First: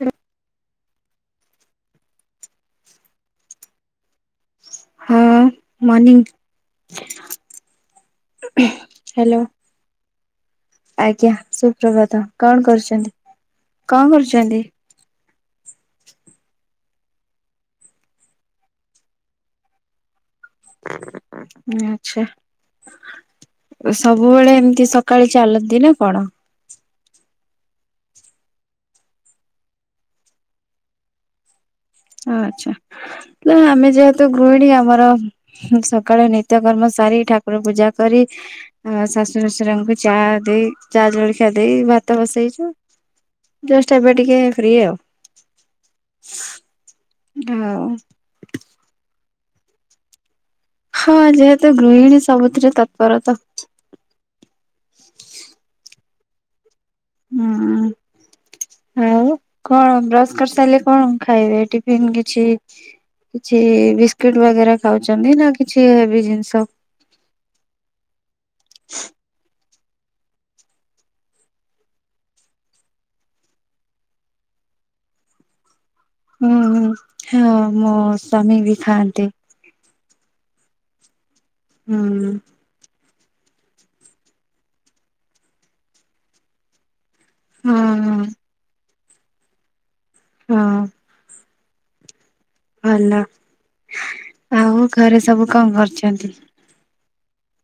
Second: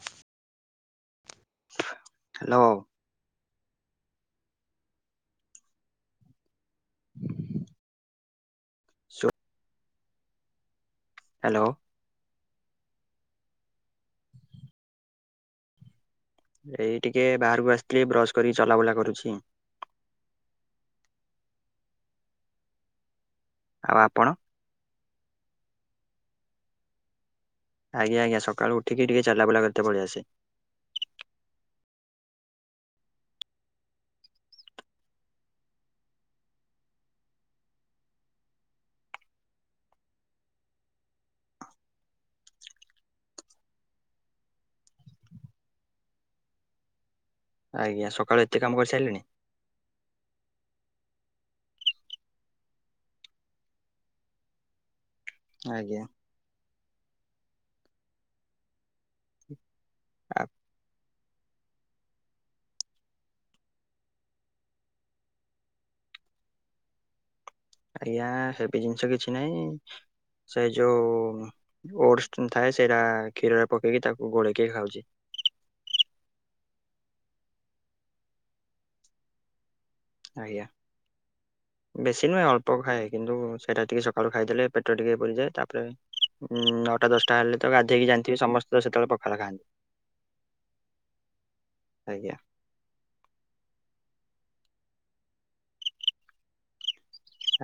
ଉଁ ହାଲୋ। ହ morning. [inaudible] Hello, ଆଜ୍ଞା ହ୍ୟାଲୋ ସୁପ୍ରଭାତ। କଣ କରୁଛନ୍ତି, କଁ କରୁଛନ୍ତି? ଏଇ ଟିକେ ବାହାରକୁ ଆସିଥିଲି ବ୍ରଶ କରିିକି ଚଲାବୁଲା କରୁଛି। ଆଛା ଆଉ ଆପଣ? ସବୁବେଳେ ଏମିତି ସ ସକାଳେ ଚାଲନ୍ତି ନା କଣ? ଆଜ୍ଞା ଆଜ୍ଞା ସକାଳୁ ଉଠିକିି ଟିକେ ଚାଲା ବୁଲା କରିତେ ପଳିଆସେ। ଆଚ୍ଛା, ହେ ଆମେ ଯେହେତୁ ଗୃହିଣୀ ଆମର ସକାଳେ ନିତ୍ୟକର୍ମ ସାରି, ଠାକୁର ପୂଜା କରି ଆଉ ଶାଶୁର ଶଶୁରଙ୍କୁ ଚା ଦେଇ ଚା ଜଳଖିଆ ଦେଇ ଭାତ ବସେଇଛୁ। ଜଷ୍ଟ ଏବେ ଟିକେ ଫ୍ରି ଆଉ। ଆଉ ଆଜ୍ଞା, ସକାଳୁ ଏତେ କାମ କରିସାରିଲେଣି। ହଁ ଯେହେତୁ ଗୃହିଣୀ ସବୁଥିରେ ତତ୍ପର ତ। ଆଜ୍ଞା। ହୁଁ ଆଉ କଣ ବ୍ରସ୍ ଆ- କରିସାରିଲେ କଣ ଖାଇବେ ଟିଫିନ୍ କିଛି? କିଛି ବିସ୍କୁଟ ବଗେରା ଖାଉଛନ୍ତି ନା କିଛି ହେବି ଜିନିଷ? ଆଜ୍ଞା ହେବି ଜିନିଷ କିଛି ନାଇଁ ସେ ଯୋଉ ଓଟସ ଥାଏ ସେଇରା କ୍ଷୀରରେ ପକେଇକି ତାକୁ ଗୋଳେଇକି ଖାଉଛି। ହୁଁ ହୁଁ ହଁ ମୋ ସ୍ଵାମୀ ବି ଖାଆନ୍ତି। ଆଜ୍ଞା, ହୁଁ। ବେଶି ନୁହେ ଅଳ୍ପ ପ ଖାଏ କିନ୍ତୁ ସେଇଟା ଟିକେ ସକାଳୁ ଖାଇଦେଲେ ପେଟରେ ଟିକେ ପୁରିଯାଏ ତାପରେ ନଅଟା ଦଶ ଟା ହେଲେ ତ ହଁ ଗାଧେଇକି ହଁ। ଯାନ୍ଥିବେ ସମସ୍ତେ ସେତେବେଳେ ପଖାଳ ଖାନ୍ତି। ହଁ। ଆଜ୍ଞା। ଭଲ ଆଉ ଘରେ ସବୁ କଁ କରୁଚନ୍ତି।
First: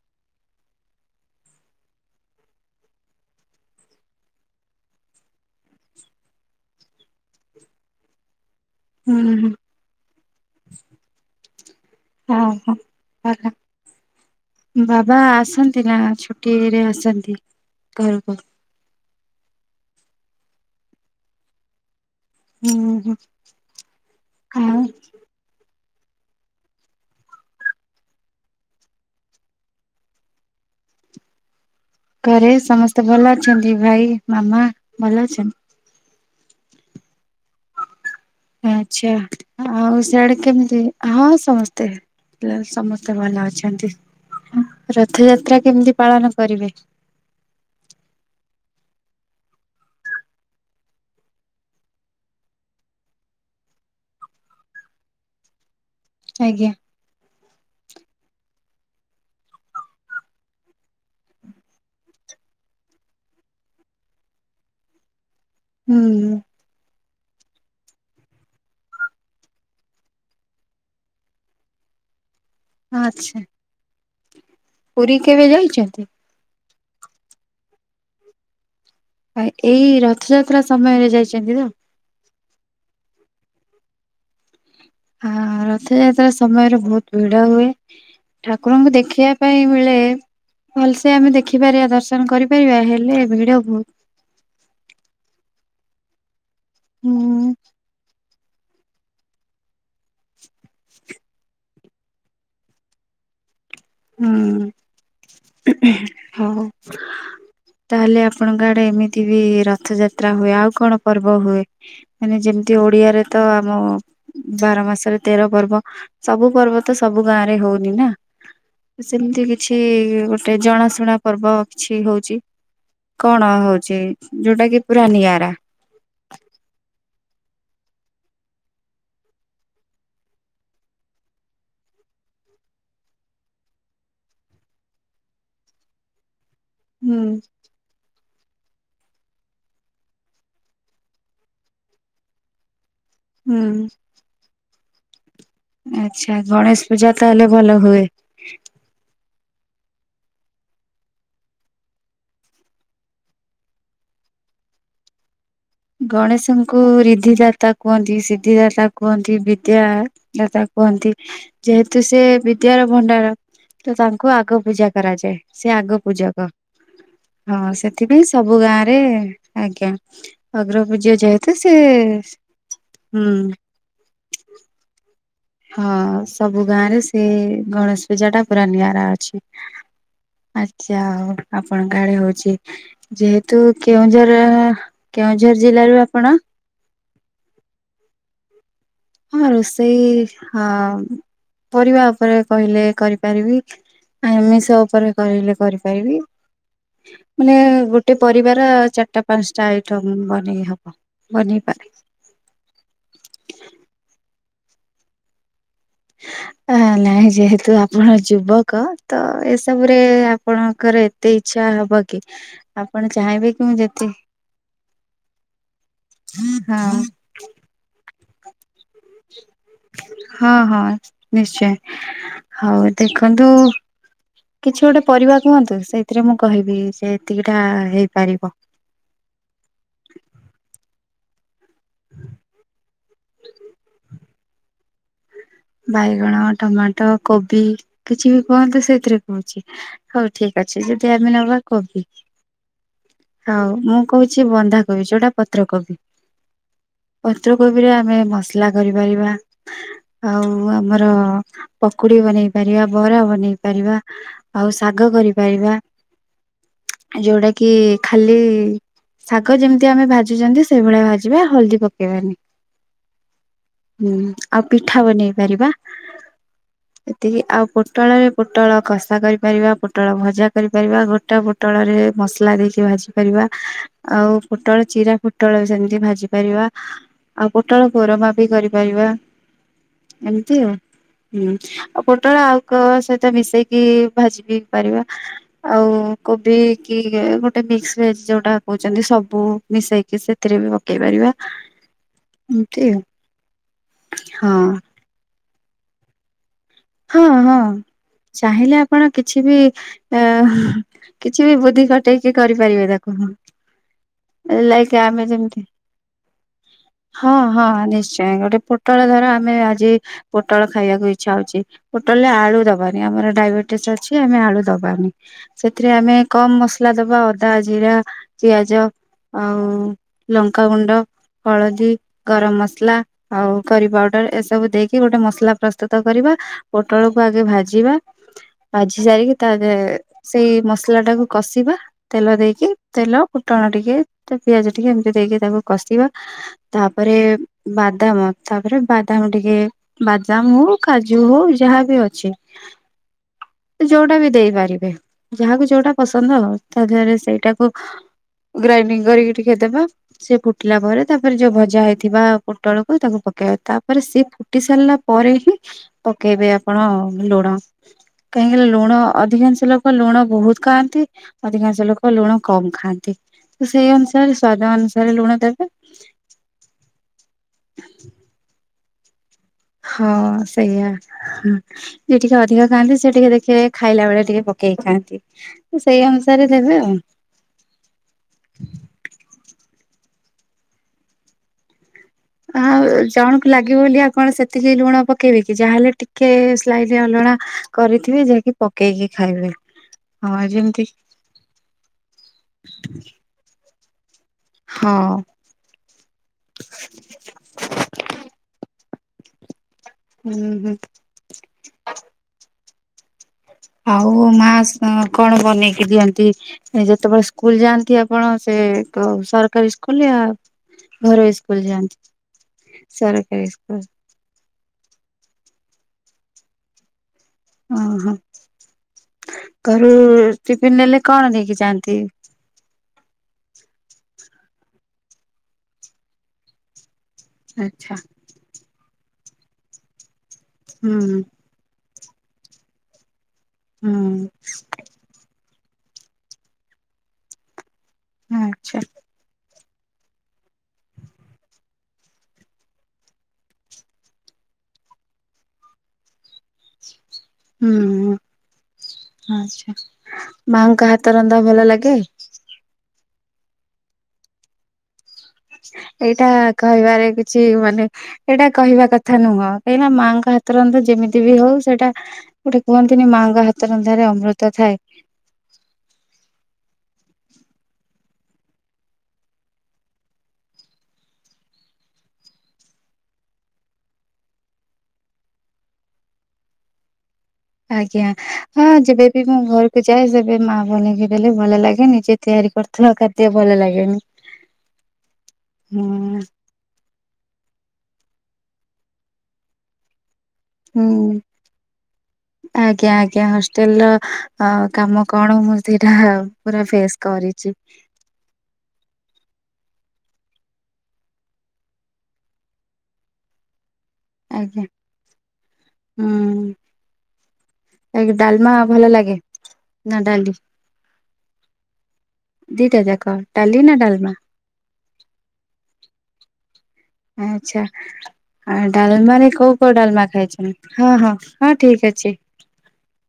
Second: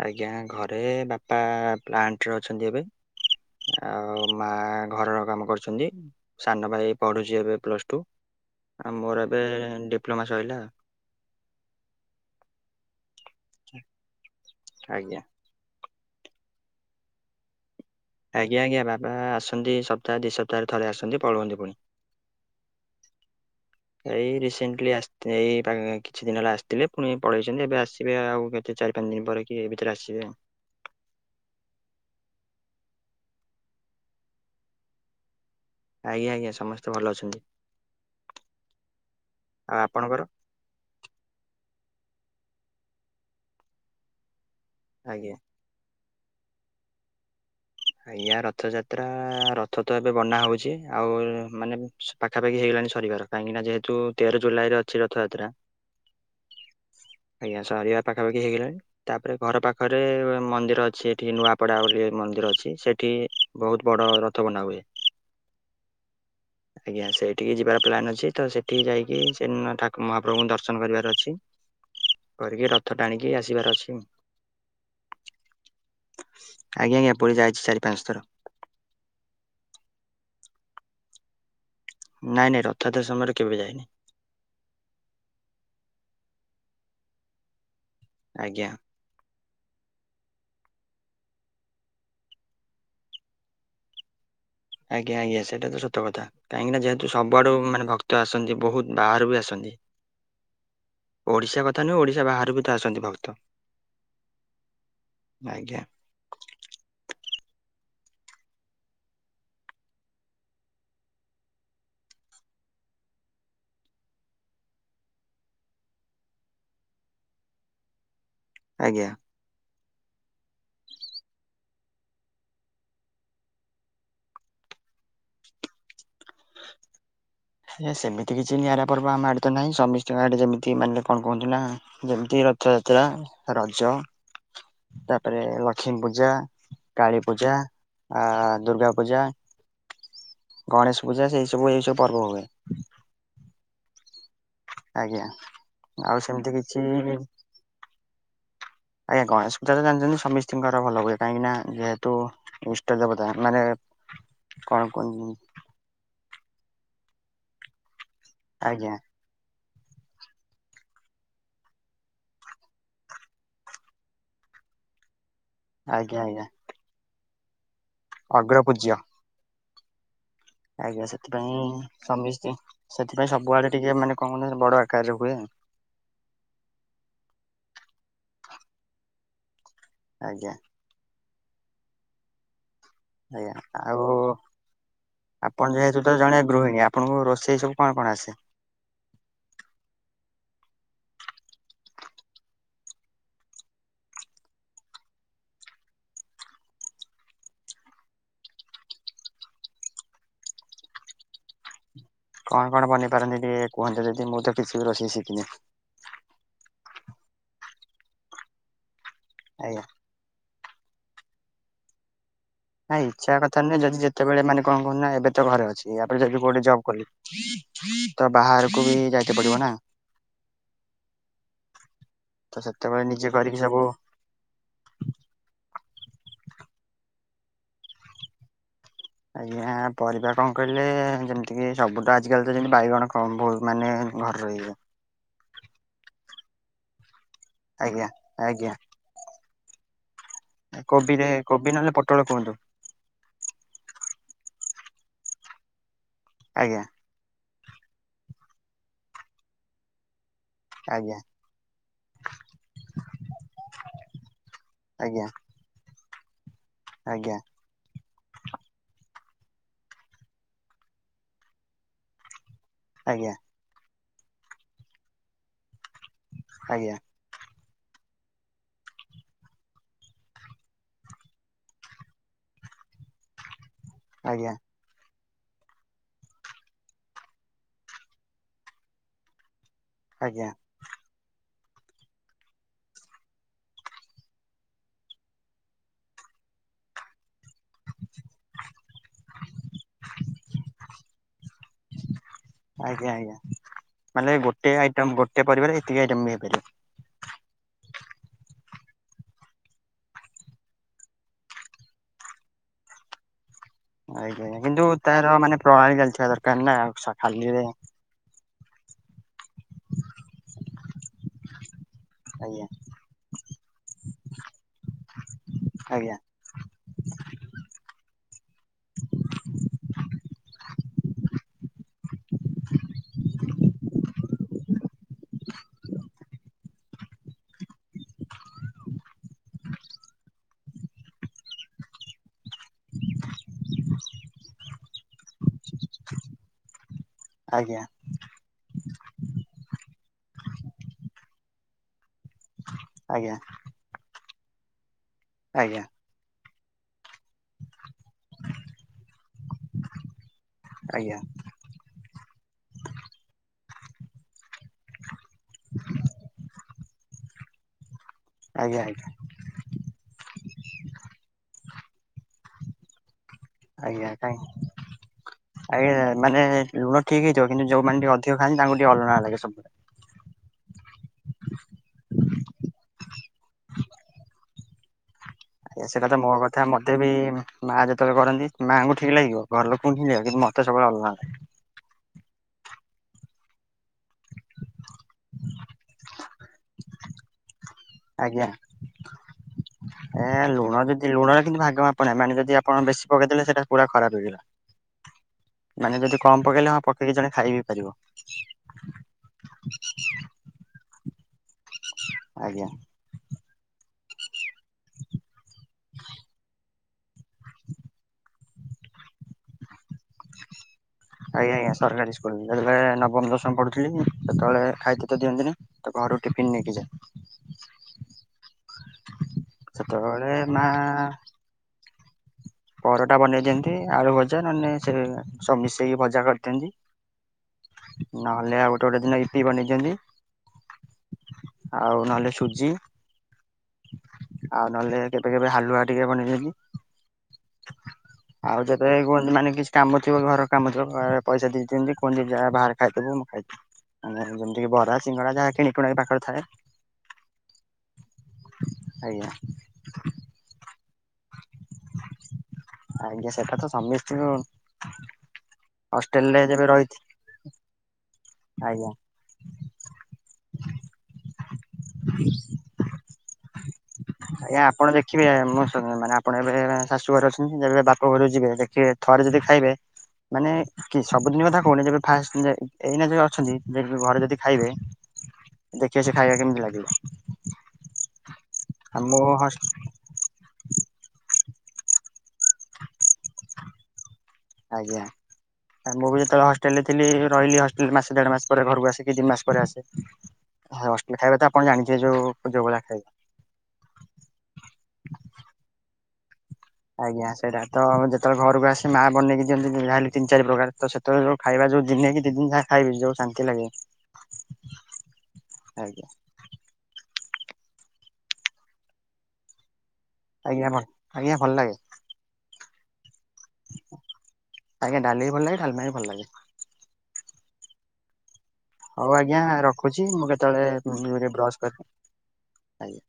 ଆଜ୍ଞା ଘରେ ବାପା ପ୍ଲାଣ୍ଟରେ ଅଛନ୍ତି ଏବେ। ଆଉ ମା ଘରର କାମ କରୁଛନ୍ତି। ସାନ ଭାଇ ପଢୁଚି ଏବେ ପ୍ଲସ ଟୁ ଆଉ ହୁଁ ମୋରୋ ଏବେ ହୁଁ ଡିପ୍ଲମା ସଇଲା। [unintelligible] ଭଲ ଆଜ୍ଞା। ବାବା ଆସନ୍ତି ନା ଛୁଟିରେ ଆସନ୍ତି। ଘରକୁ? ଆଜ୍ଞା ଆଜ୍ଞା ବାବା ଆସନ୍ତି ସପ୍ତାହ ଦି ସପ୍ତାହରେ ଥରେ ଆସନ୍ତି ପଳୁଅନ୍ତି ପୁଣି। ହୁଁ ହୁଁ ଏଇ ଆଉ ରିସେଣ୍ଟଲି ଆସ [unintelligible] କିଛି ଦିନ ହେଲା ଆସିଥିଲେ ପୁଣି ପଳେଇଛନ୍ତି ଏବେ ଆସିବେ ଆଉ କେତେ ଚାରି ପାଞ୍ଚ ଦିନ ପରେ କି ଏଇ ଭିତରେ ଆସିବେ। ଘରେ ସମସ୍ତେ ଭଲ ଅଛନ୍ତି ଭାଇ ମାମା ଭଲ ଅଛନ୍ ଆଜ୍ଞା ଆଜ୍ଞା ସମସ୍ତେ ଭଲ ଅଛନ୍ତି। ଆଛା ଆଉ ସେଆଡେ କେମିତି ହଁ ସମସ୍ତେ [unintelligible] ସମସ୍ତେ ଭଲ ଅଛନ୍ତି ଆଜ୍ଞା। ରଥଯାତ୍ରା କେମିତି ପାଳନ କରିବେ। ଆଜ୍ଞା ରଥଯାତ୍ରା ରଥ ତ ଏବେ ବନା ହୋଉଛି ଆଉ ମାନେ ପାଖାପାଖି ହେଇଗଲାଣି ସରିବାର କାହିଁକି ନା ଯେହେତୁ ତେର ଜୁଲାଇରେ ଅଛି ରଥଯାତ୍ରା। ଆଜ୍ଞା। ଆଜ୍ଞା ସରିବା ପାଖାପାଖି ହେଇଗଲାଣି। ତାପରେ ଘର ପାଖରେ ମନ୍ଦିର ଅଛି ଏଠି ନୂଆପଡା ବୋଲି ମନ୍ଦିର ଅ ସେଠି ବୋହୁତ ବଡ ରଥ ବନା ହୁଏ। ହୁଁ ହୁଁ। ଆଜ୍ଞା ସେଇଠିକି ଯିବାର ପ୍ଲନ୍ ଅଛି ତ ସେଠିକି ଯାଇକି ସେ ନା ଠାକୁ ମହାପ୍ରଭୁଙ୍କୁ ଦର୍ଶନ କରିବାର ଅଛି। କରିକି ରଥ ଟାଣିକି ଆଚ୍ଛା ଆସିବାର ଅଛି। ପୁରୀ କେବେ ଯାଇଚନ୍ତି। ଆଜ୍ଞା ଆଜ୍ଞା ପୁରୀ ଯାଇଛି ଚାରି ପାନ୍ସ ଥର। ଆ ଏଇ ରଥଯାତ୍ରା ସମୟରେ ଯାଇଚନ୍ତି ତ। ନାଇଁ ନାଇଁ ରଥଯାତ୍ରା ସମୟରେ କେବେ ଯାଇନି। ଆଃ ରଥଯାତ୍ରା ସମୟରେ ବୋହୁତ ଭିଡ ହୁଏ ଆଜ୍ଞା। ଠାକୁରଙ୍କୁ ଦେଖିବା ପାଇଁ ମିଳେ ଭଲସେ ଆମେ ଦେଖିପାରିବା ଦର୍ଶନ କରିପାରିବା ହେଲେ ଭିଡ ବୋହୁତ ଆଜ୍ଞା ଆଜ୍ଞା ସେଟା ତ ସତ କଥା କାହିଁକିନା ଯେହେତୁ ହୁଁ ସବୁ ଆଡୁ ମାନେ ଭ କ୍ତ ଆସନ୍ତି ବୋହୁତ ବାହାରୁ ବି ଆସନ୍ତି ଓଡିଶା [unintelligible] [unintelligible] ଓଡିଶା ବାହାରୁବି ତ ଆସନ୍ତି ଭକ୍ତ। ହୁଁ ଆଜ୍ଞା ହଉ। [inaudible] ତାହେଲେ ଆପଣଙ୍କ ଆଡେ ଏମିତି ବି ରଥଯାତ୍ରା ହୁଏ ଆଉ କଣ ପର୍ବ ହୁଏ। ମାନେ ଯେମିତି ଓଡିଆରେ ତ ଆମ ବାର ମାସରେ ତେର ପର୍ବ। ସବୁ ପର୍ବ ତ ସବୁ ଗାଁରେ ହୋଉନି ନା। ଆଜ୍ଞା। ସେମିତି କିଛି ଗୋଟେ ଜଣାଶୁଣା ପର୍ବ କିଛି ହୋଉଚି। କଣ ହୋଉଛି ଯୋଉଡ଼ା କି ପୁରା ନିଆରା। [inaudible] [unintelligible] ସେମିତି କିଛି ନିଆରା ପର୍ବ ଆମ ଆଡେ ତ ନାଇଁ ସମିସ୍ତିଙ୍କ ଆଡେ ଯେମିତି ମାନେ କଣ କୁହନ୍ତୁ ନା ଯେମିତି ରଥଯାତ୍ରା ରଜ। ତାପରେ ଲକ୍ଷ୍ମୀ ପୂଜା ହୁଁ କାଳୀ ପୂଜା ଆଁ ଦୁର୍ଗା ପୂଜା। ଗଣେଶ ପୂଜା ସେଇ ସବୁ ଏଇ ସବୁ ପର୍ବ ହୁଏ। ହୁଁ। ଆଜ୍ଞା। ଆଉ ଆଚ୍ଛା ସେମିତି କିଛି ଗଣେଶ ପୂଜା ତାହେଲେ ଭଲ ହୁଏ। ଆଜ୍ଞା ଗଣେଶ ପୂଜା ତ ଜାଣିଚନ୍ତି ସମିସ୍ତିଙ୍କ ଆଡେ ଭଲ ହୁଏ କାହିଁକି ନା ଯେହେତୁ ଇଷ୍ଟ ଦେବତା ମାନେ କଣ କୁହ। [unintelligible] ଗଣେଶଙ୍କୁ ରିଧିଦାତା କୁହନ୍ତି ସିଦ୍ଧିଦାତା ଆଜ୍ଞା କୁହନ୍ତି। କି ବିଦ୍ୟାଦାତା କୁହନ୍ତି। ଯେହେତୁସେ ବିଦ୍ୟାର ଭଣ୍ଡାର ତତାଙ୍କୁ ଆଗ ପୂଜା କରାଯାଏ। ସେ ଆଗ ଆଜ୍ଞା ପୂଜା ଆଜ୍ଞା ପା ହଁ ସେଥିପାଇଁ ଅଗ୍ର ସବୁ ପୂଜ୍ୟ ଗାଁରେ ଆଜ୍ଞା। ଅଗ୍ର ଆଜ୍ଞା ପୂଜ୍ୟ ଯେହେତୁ ସେଥିପାଇଁ ସେ ସମସ୍ତି ହୁଁ ସେଥିପାଇଁ ସବୁଆଡ଼େ ଟିକେ ମାନେ କଣ ବଡ଼ ଆକାରରେ ହୁଏ। ହଁ ସବୁ ଗାଁରେ ସେ ଗଣେଶ ପୂଜାଟା ପୁରା ନିଆରା ଅଛି। ଆଜ୍ଞା। ଯାହୋଉ ଆପଣଙ୍କ ଆଡ଼େ ହଉଚି। ଆଜ୍ଞା ଯେହେତୁ ଆଉ କେଉଁଝର କେଉଁଝର ଆପଣ ଯେହେତୁ ଜିଲ୍ଲାରୁ ତ ଆପଣ ଜଣେ ଗୃହିଣୀ ଆପଣଙ୍କୁ ରୋଷେଇ ସବୁ କଣ କଣ ଆସେ? ହଁ ରୋଷେଇ ହଁ ପରିବା ଉପରେ କହିଲେ କରିପାରିବି। ଆମିଷ ଉପରେ କହିଲେ କରିପାରିବି। ମାନେ ଗୋଟେ ପରିବାର ଚାରିଟା ପାଞ୍ଚଟା ଆଇଟମ୍ ବନେଇ ହବ। ବନେଇପାରେ। କଣ କଣ ବନେଇ ପାରନ୍ତି ଟିକେ କୁହନ୍ତେ ଯଦି ମୁଁତ କିଛିବି ରୋଷେଇ ଶିଖିନି‌। ଅ ହଁ ନାଇଁ ଯେହେତୁ ଆପଣ ଯୁବକ ଆଜ୍ଞା। ତଏସବୁରେ ଆ ଆପଣଙ୍କର ଏତେ ଇଚ୍ଛା ହବକି? ନାଇଁ ଇଚ୍ଛା କଥା ନୁହେ ଯଦି ଯେତେବେଳେ ମାନେ କଣ କହୁନ୍ତିନା ଏବେତ ଘରେ ଅଛି ୟାପରେ ଯଦି କୋଉଠି ଜବ୍ ହଁ କଲି ତ ବାହାରକୁବି ଯାଇତେ ପଡ଼ିବନା। ହଁ ହଁ ନିଶ୍ଚୟ ତ ହୋଉ ସେତେବେଳେ ନିଜେ ଦେଖନ୍ତୁ। କରିକି ସବୁ କିଛି ଗୋଟେ ପରିବା କୁହନ୍ତୁ ସେଇଥିରେ ମୁଁ କହିବି ସେ ଏତିକିଟା ହେଇପାରିବ। ଆଜ୍ଞା ପରିବା କଣ କହିଲେ ଯେମିତିକି ସବୁତ ଆଜିକାଲିତ ଯେମିତି ବାଇଗଣ କମ୍ବୁଲ୍ ମାନେ ଘରେ ରହିବେ। ବାଇଗଣ, ଟମାଟୋ, କୋବି, ଆଜ୍ଞା କିଛିବି ଆଜ୍ଞା କୁହନ୍ତୁ ସେଥିରେ କହୁଚି। ହଉ ଠିକ୍ ଅଛି ଯଦି କୋବିରେ ଆମେ ନେବା ନହେଲେ କୋବି ପୋଟଳ କୁହନ୍ତୁ ହଉ ମୁଁ କହୁଚି ବନ୍ଧାକୋବି ଯୋଉଟା ପତ୍ରକୋବି ଆଜ୍ଞା। ପତ୍ରକୋବିରେ ଆମେ ମସଲା କରିପାରିବା ଆଉ ଆମର ଆଜ୍ଞା ପକୁଡ଼ି ବନେଇ ପାରିବା ବରା ବନେଇ ପାରିବା ଆଉ ଶାଗ ଆଜ୍ଞା କରିପାରିବା ଆଜ୍ଞା ଯୋଉଟାକି ଖାଲି ଶାଗ ଯେମିତି ଆମେ ଭାଜୁଚନ୍ତି ସେଇଭଳିଆ ଭାଜିବା ହଳଦୀ ପକେଇବାନି ଆଜ୍ଞା। ହୁଁ ଆଉ ପିଠା ବନେଇ ପାରିବା ଆଜ୍ଞା। ଏତିକି ଆଉ ପୋଟଳରେ ପୋଟଳ କଷା କରିପାରିବା ପୋଟଳ ଭଜା କରିପାରିବା ଗୋଟା ପୁ ପୋଟଳରେ ମସଲା ଦେଇକି ଭାଜି ପାରିବା ଆଉ ଆଜ୍ଞା ପୋଟଳ ଚିରା ପୋଟଳବି ସେମିତି ଭାଜି ପାରିବା ଆଉ ପୋଟଳ କୋରମାବି କରିପାରିବା। ଆଜ୍ଞା ଏମିତି ଆଉ। ହୁଁ ଆଉ ପୋଟଳ ଆଉ କାହା ସହିତ ମିଶେଇକି ଭାଜିବିି ପାରିବା। ଆଉ କୋବିକି ଗୋ ଗୋଟେ ମିକ୍ସ ଭେଜ୍ ଯୋଉଟା କହୁଛନ୍ତି ସବୁ ମିଶେଇକି ସେଥିରେବି ପକେଇ ପାରିବା। ଏମିତି ଆଜ୍ଞା ଆଉ। ଆଜ୍ଞା ମାନେ ଗୋଟେ ଆଇଟମ୍ ଗୋଟେ ପରିବାରେ ଏତିକି ଆଇଟମ୍ ବି ହେଇପାରିବ? ହଁ ହଁ ଚାହିଁଲେ ଆପଣ କିଛିବି ଅଁ କିଛିବି ବୁଦ୍ଧି ଖଟେଇକି କରିପାରିବେ ତାକୁ। ଆଜ୍ଞା କିନ୍ତୁ ଲାଇକ ଆମେ ତାର ମାନେ ଯେମିତି ପ୍ରଣାଳୀ ଜାଣିଥିବା ଦରକାର ନା ହଁ, ଖାଲିରେ ହଁ, ନିଶ୍ଚୟ ଗୋଟେ ପୁ ପୋଟଳ ଧର ଆମେ ଆଜି ପୋଟଳ ଖାଇବାକୁ ଇଚ୍ଛା ହଉଛି ପୋଟଳରେ ଆଳୁ ଆଜ୍ଞା ଦବ ଦବାନି ଆମର ଡାଇବେଟିସ୍ ଅଛି ଆମେ ଆଳୁ ଦବାନି ସେଥିରେ ଆଜ୍ଞା। ଆମେ କମ ମସଲା ଦବା ଅଦା, ଜିରା, ପିଆଜ ଆଉ ଲଙ୍କାଗୁଣ୍ଡ। ହଳଦୀ। ଗରମ ମସଲା ଆଉ କରି ପାଉଡର ଏସବୁ ଦେଇକି ଗୋଟେ ମସଲା ପ୍ରସ୍ତୁତ କରିବା। ପୋଟଳକୁ ଆଗେ ଭାଜିବା। ଭାଜି ସାରିକି ତା ଦେହେ ସେଇ ମସଲାଟାକୁ କଷିବା। ତେଲ ଦେଇକି, ତେଲ ଫୁଟଣ ଟିକେ, ପିଆଜ ଟିକେ ଏମିତି ଦେଇକି ତାକୁ କଷିବା। ତାପରେ ଆଜ୍ଞା ବାଦାମ, ତାପରେ ବାଦାମ ଟିକେ, ବାଦାମ ହଉ କାଜୁ ହଉ ଯାହା ବି ଅଛି ଆଜ୍ଞା। ଯୋଉଟା ବି ଦେଇପାରିବେ, ଯାହାକୁ ଆଜ୍ଞା ଯୋଉଟା ପସନ୍ଦ ଆଉ, ତା ଦେହରେ ସେଇଟାକୁ ଗ୍ରାଇଣ୍ଡିଙ୍ଗ୍ କରିକି ଟିକେ ଦେବେ, ସେ ଫୁ ଫୁଟିଲା ପରେ, ଆଜ୍ଞା ତାପରେ ଯୋଉ ଭଜା ହେଇ ଥିବା ପୋଟଳକୁ ତାକୁ ପକେଇବା, ତାପରେ, ସେ ଫୁଟି ସାରିଲା ପରେ ହିଁ ପକେଇବେ ଆପଣ ଲୁଣ, ଆଜ୍ଞା କାହିଁକିନା ଆଜ୍ଞା ଲୁଣ ଅଧିକାଂଶ ଲୋକ୍ ଲୋକ ଲୁଣ ବହୁତ ଖାଆନ୍ତି, ଅଧିକାଂଶ ଲୋକ ଲୁଣ କମ୍ ଖାଆନ୍ତି। ତ ସେଇ ଅନୁସାରେ ସ୍ଵାଦ ଅନୁସାରେ ଲୁଣ ଦେବେ। ଏ-ଏ-ଏ ମାନେ-ଏ-ଏ ଲୁଣ ଠିକ୍ ହେଇଥିବ, କିନ୍ତୁ ଯୋଉମାନେ ଟିକେ ଅଧିକ ଖାଆନ୍ତି, ତାଙ୍କୁ ଟିକେ ଅଲଣା ଲାଗେ ସବୁବେଳେ। ହଁ, ସେଇଆ ହୁଁ। ଯିଏ ଟିକେ ଅଧିକ ଖାଆନ୍ତି, ସେ ଟିକେ ଦେଖିବେ ଖାଇଲା ବେଳେ ଟିକେ ପକେଇକି ଖାଆନ୍ତି। ସେଇ ସେଟା ତ ମୋ ଅନୁସାରେ କଥା ଦେବେ ଆଉ। ମତେ ବି ମାଆ ଯେତେବେଳେ କରନ୍ତି, ମାଆଙ୍କୁ ଠିକ୍ ଲାଗିବ, ଘର ଲୋକଙ୍କୁ ଠିକ୍ ଲାଗିବ, କିନ୍ତୁ ମତେ ସବୁବେଳେ ଅଲଣା। ଆଉ ଜଣକୁ ଲାଗିବ ବୋଲି, ଆଉ କଣ ସେତିକି ଲୁଣ ପକେଇବେ କି? ଯାହାହେଲେ ଟି ଟିକେ ସ୍ଲାଇଟ୍ ଅଲଣା କରିଥିବେ, ଆଜ୍ଞା ଯିଏକି ପକେଇକି ଖାଇବେ। ହଁ ଏ ଲୁଣ ଯେମିତି ଯଦି ଲୁଣର କିନ୍ତୁ ଭାଗ ମାପ ନାହିଁ। ମାନେ, ଯଦି ଆପଣ ବେଶୀ ପକେଇଦେଲେ, ସେଇଟା ପୁରା ଖରାପ ହେଇଗଲା। ହଁ। ମାନେ ଯଦି କମ୍ ପକେଇଲେ, ହଁ ପକେଇକି ଜଣେ ଖାଇ ବିି ପାରିବ। ହୁଁ ହୁଁ। ଆଜ୍ଞା। ଆଉ ମାଆ କଣ ବନେଇକି ଦିଅନ୍ତି? ଏ ଯେତେବେଳେ ସ୍କୁଲ୍ ଯାଆନ୍ତି ଆପଣ ସେ କୋଉ ସରକାରୀ [unintelligible] ଘରୋଇ ଆଜ୍ଞା ସ୍କୁଲ ଆଜ୍ଞା ଯାଆନ୍ତି? ସରକାରୀ ସ୍କୁଲ, ଯେତେବେଳେ ନବମ, ସରକାରୀ ଦଶମ ସ୍କୁଲ ପଢୁଥିଲି ସେତେବେଳେ ଖାଇତେ ତ ଦିଅନ୍ତିନି। ତ ଘରୁ ଟିଫିନ୍ ନେଇକି ଯାଏ। ଓହୋଃ। ଘରୁ ସେତେବେଳେ ମା ଟିଫିନ୍ ନେଲେ, କଣ ନେଇକି ଯାଆନ୍ତି? ପରଟା ବନେଇ ଦିଅନ୍ତି, ଆଳୁ ଭଜା ନହେଲେ ସେ ସବୁ ମିଶେଇକି ଭଜା କରିଦିଅନ୍ତି। ଆଚ୍ଛା। ନହେଲେ, ଆଉ ଗୋଟେ ଗୋଟେ ଦିନ ଇଟି ବନେଇ ଦିଅନ୍ତି। ହୁଁ। ଆଉ ନହେଲେ ସୁଜି, ହୁଁ ଆଉ ନହେଲେ କେବେ କେବେ ହାଲୁଆ ଟିକେ ବନେଇ ଦିଅନ୍ତି। ଆଉ, ଆଚ୍ଛା ଯେତେବେଳେ କୁହନ୍ତି ମାନେ କିଛି କାମ ଥିବ ଘର କାମ ଥିବ, ପଇସା ଦେଇ ଦିଅନ୍ତି କୁହନ୍ତି ଯାଆ, ବାହାରେ ଖାଇଦେବୁ, ମୁଁ ଖାଇଦିଏ। ଆମର ଯେମିତିକି ବରା, ସିଙ୍ଗଡା, ଯାହା କିଣୁ କିଣାକି ପାଖରେ ଥାଏ। ହୁଁ-ଉ-ଉ, ଆଜ୍ଞା ଆଛା। ମାଆଙ୍କ ହାତ ରନ୍ଧା ଭଲ ଲାଗେ? ଆଜ୍ଞା। ସେଟା ତ ସମସ୍ତିଙ୍କୁ ଏଇଟା ରହିଛି କହିବାରେ କିଛି ମାନେ ଏଇଟା ଆଜ୍ଞା କହିବା କଥା ନୁହଁ। କାହିଁକିନା, ମାଆଙ୍କ ହାତ ରନ୍ଧା ଯେମିତି ବି ହଉ, ସେଟା ଗୋଟେ କୁହନ୍ତିନି ମାଆଙ୍କ ହାତ ରନ୍ଧାରେ ଅମୃତ ଆଜ୍ଞା ଥାଏ। ଆପଣ ଦେଖିବେ ମୁଁ ମାନେ ଆପଣ ଏବେ ଶାଶୁ ଘରେ ଅଛନ୍ତି, ଯେବେ ବାପ ଘରକୁ ଯିବେ, ଦେଖିବେ ଥରେ ଯଦି ଖାଇବେ ମାନେ କି ସବୁଦିନ କଥା କହୁନି ଯେବେ ଫାଷ୍ଟ ଯେ ଏଇନା ଯେ ଅଛନ୍ତି ଦେଖିବେ ଘରେ ଯଦି ଖାଇବେ ଦେଖିବେ ସେ ଖାଇବା କେମିତି ଲାଗିବ। ଆଜ୍ଞା, ହଁ ଆଉ ଯେବେବି ମୁଁ ହସ ଘରକୁ ଯାଏ ସେ ଏ ମା ବନେଇକି ଦେଲେ ଭଲ ଲାଗେନି ଯିଏ ତିଆରି କରିଥିବ କେତେ ଭଲ ଲାଗେ। ଆଜ୍ଞା ମୁଁ ବି ଯେତେବେଳେ ଷ୍ଟେଲେ ଥିଲି ରହିଲି ହଷ୍ଟେଲ ମାସେ ଦେଢ ମାସ ପରେ ଘରକୁ ଆସିକି ତିନି ମାସ ପରେ ଆସେ। ହ ହୁଁ ଅଷ୍ଟେଲ ଖାଇବା ତ ଆପଣ ଜାଣିଛିବେ ଯୋଉ ଯୋଉ ଭଳିଆ ଖାଇବା। ତେଲ ଅ କାମ କଣ ମୁଁ ସେଇଟା। ପୁରା ଫେସ୍ ଆଜ୍ଞା କରିଛି ସେଇଟା ତ ଯେ ତ ଘରକୁ ଆସି ମାଆ ବନେଇକି ଦିଅନ୍ତି ଯା ହେଲେ ତିନି ଚାରି ପ୍ରକାର ତ ସେତେ ବେଳର ଖାଇବା ଯଉ ଦିନେ କି ଦି ଦିନ ଯା ଖାଇବି ଯେଉ ଶାନ୍ତି ଲାଗେ। ଆଜ୍ଞା ଆଜ୍ଞା ହୁଁ। ଆଇଗି ଡାଲମା ଭଲ ଲାଗେ ନା ଡାଲି? ଆଜ୍ଞା ଭ ଆଜ୍ଞା ଭଲ ଲାଗେ। ଦିଟା ଯାକ ଡାଲି ନା ଡାଲମା। ଆଜ୍ଞା ଡାଲି ଭି ଭଲ ଲାଗେ ଡାଲମା ବି ଭଲ ଲାଗେ। ଆଚ୍ଛା। ଆ ହଉ ଡାଲମାରେ ଆଜ୍ଞା କୋଉ କୋଉ ରଖୁଛି ଡାଲମା ମୁଁ ଖାଇଛନ୍ତି ହଁ ହଁ କେତେବେଳେ ହଁ ବ୍ରସ୍ କରିବି ଠିକ ଅଛି। ଆଜ୍ଞା।